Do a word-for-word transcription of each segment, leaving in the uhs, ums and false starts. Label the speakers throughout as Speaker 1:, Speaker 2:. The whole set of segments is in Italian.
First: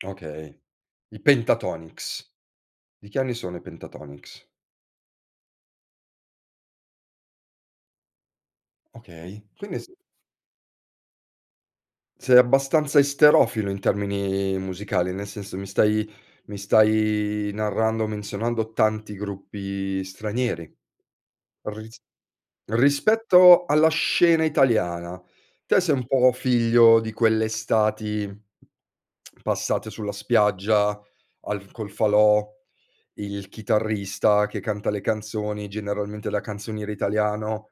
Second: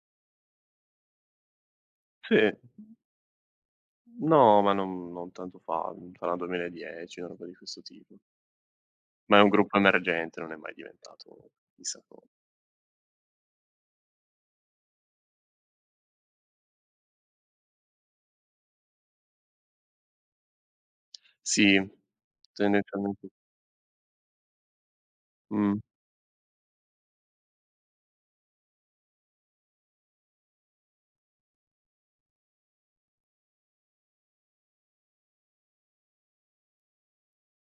Speaker 1: Okay. I Pentatonix.
Speaker 2: Sì.
Speaker 1: Di che anni sono i Pentatonix?
Speaker 2: No, ma non non tanto fa. Mhmm, sarà duemiladieci, na roba di questo tipo. Ma
Speaker 1: Okay.
Speaker 2: è un
Speaker 1: Quindi
Speaker 2: gruppo
Speaker 1: s
Speaker 2: emergente. Non è mai diventato chissà co
Speaker 1: sei abbastanza esterofilo in termini musicali? Nel senso mi stai mi stai narrando menzionando tanti gruppi stranieri.
Speaker 2: Sì.
Speaker 1: Ris
Speaker 2: Tendenzialmente
Speaker 1: rispetto alla scena italiana, te
Speaker 2: Mh.
Speaker 1: sei un po' figlio di quelle estati passate sulla spiaggia al col falò, il chitarrista che canta le canzoni, generalmente la canzoniera italiano,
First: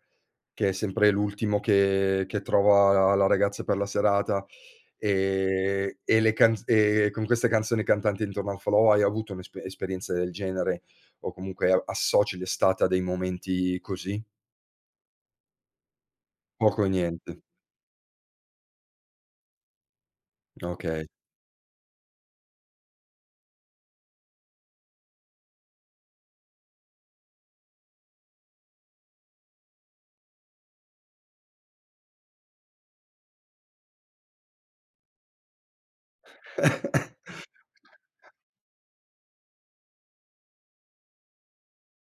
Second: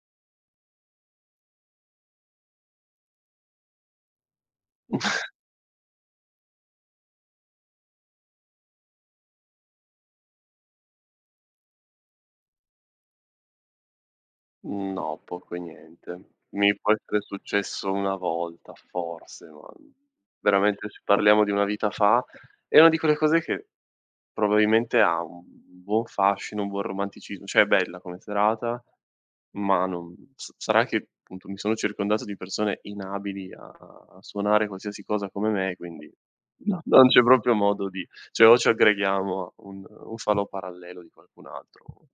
Speaker 1: che è sempre l'ultimo che che trova la la ragazza per la serata, ehm, e le canz ehm, con queste canzoni cantanti intorno ai falò hai avuto un'espe esperienza del genere o comunque a associ l'estate a dei momenti così?
Speaker 2: Mhmm, no, poco e niente. Mi
Speaker 1: Poco o
Speaker 2: può essere
Speaker 1: niente.
Speaker 2: successo una volta forse, ma veramente, se
Speaker 1: Okay.
Speaker 2: parliamo di una vita fa, è una di quelle cose che probabilmente ha un un buon fascino, un buon romanticismo ceh bella come serata, ma non sa sarà che, appunto, mi sono circondato di persone inabili a suonare qualsiasi cosa come me, quindi non non c'è proprio modo di ceh o ci aggreghiamo a un un falò parallelo di qualcun altro o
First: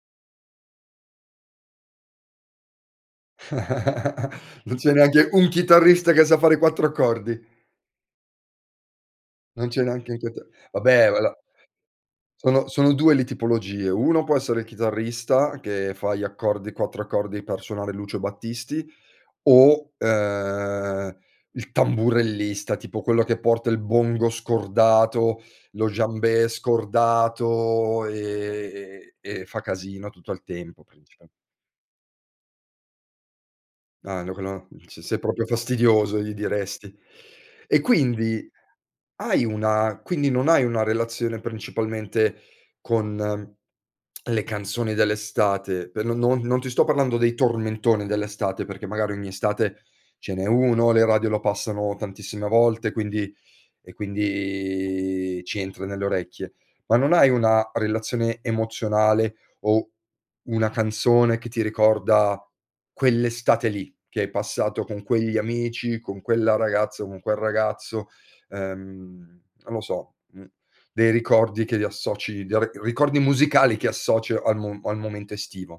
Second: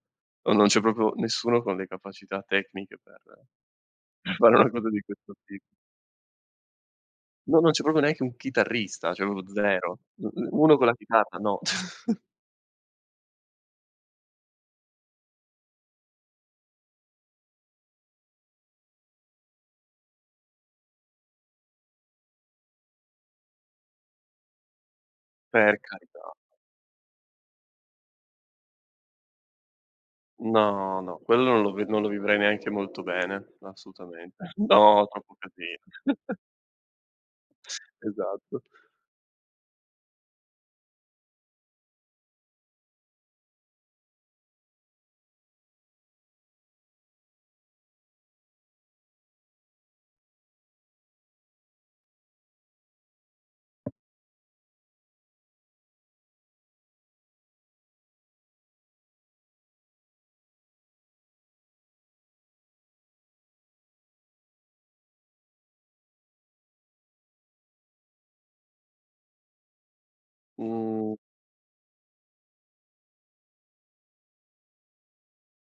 Speaker 2: o non c'è proprio nessuno con le capacità tecniche per fare una
Speaker 1: Non
Speaker 2: cosa
Speaker 1: c'è
Speaker 2: di
Speaker 1: neanche
Speaker 2: questo
Speaker 1: un
Speaker 2: ti
Speaker 1: chitarrista che sa fare quattro accordi?
Speaker 2: No, non c'è proprio neanche un chitarrista, ceh propio
Speaker 1: Non c'è
Speaker 2: zero.
Speaker 1: neanche in queta
Speaker 2: uno con la
Speaker 1: vabbè valà.
Speaker 2: chitarra, no.
Speaker 1: Sono sono due le tipologie: uno può essere il chitarrista che fa gli accordi quattro accordi per suonare Lucio Battisti, o, ehm, il tamburellista, tipo quello che porta il bongo scordato,
Speaker 2: Per
Speaker 1: lo
Speaker 2: carità.
Speaker 1: djembè scordato e ehm, e fa casino tutto il tempo,
Speaker 2: No, no,
Speaker 1: principa
Speaker 2: quello non lo ve non lo vivrei neanche molto bene, assolutamente.
Speaker 1: [unintelligible]
Speaker 2: No,
Speaker 1: "Sei
Speaker 2: troppo
Speaker 1: proprio
Speaker 2: casi
Speaker 1: fastidioso", gli diresti. E quindi
Speaker 2: Esatto.
Speaker 1: hai una quindi non hai una relazione principalmente con le canzoni dell'estate? Per non non ti sto parlando dei tormentoni dell'estate, perché magari ogni estate ce n'è uno, le radio lo passano tantissime volte, quindi e quindi ci entra nelle orecchie. Ma non hai una relazione emozionale o una canzone che ti ricorda quell'estate lì che hai passato con quegli amici, con quella ragazza, con quel ragazzo, uhm, non lo so, mhmm, dei
Speaker 2: Mh.
Speaker 1: ricordi che li associ dei ri ricordi musicali che associ al mo al momento estivo?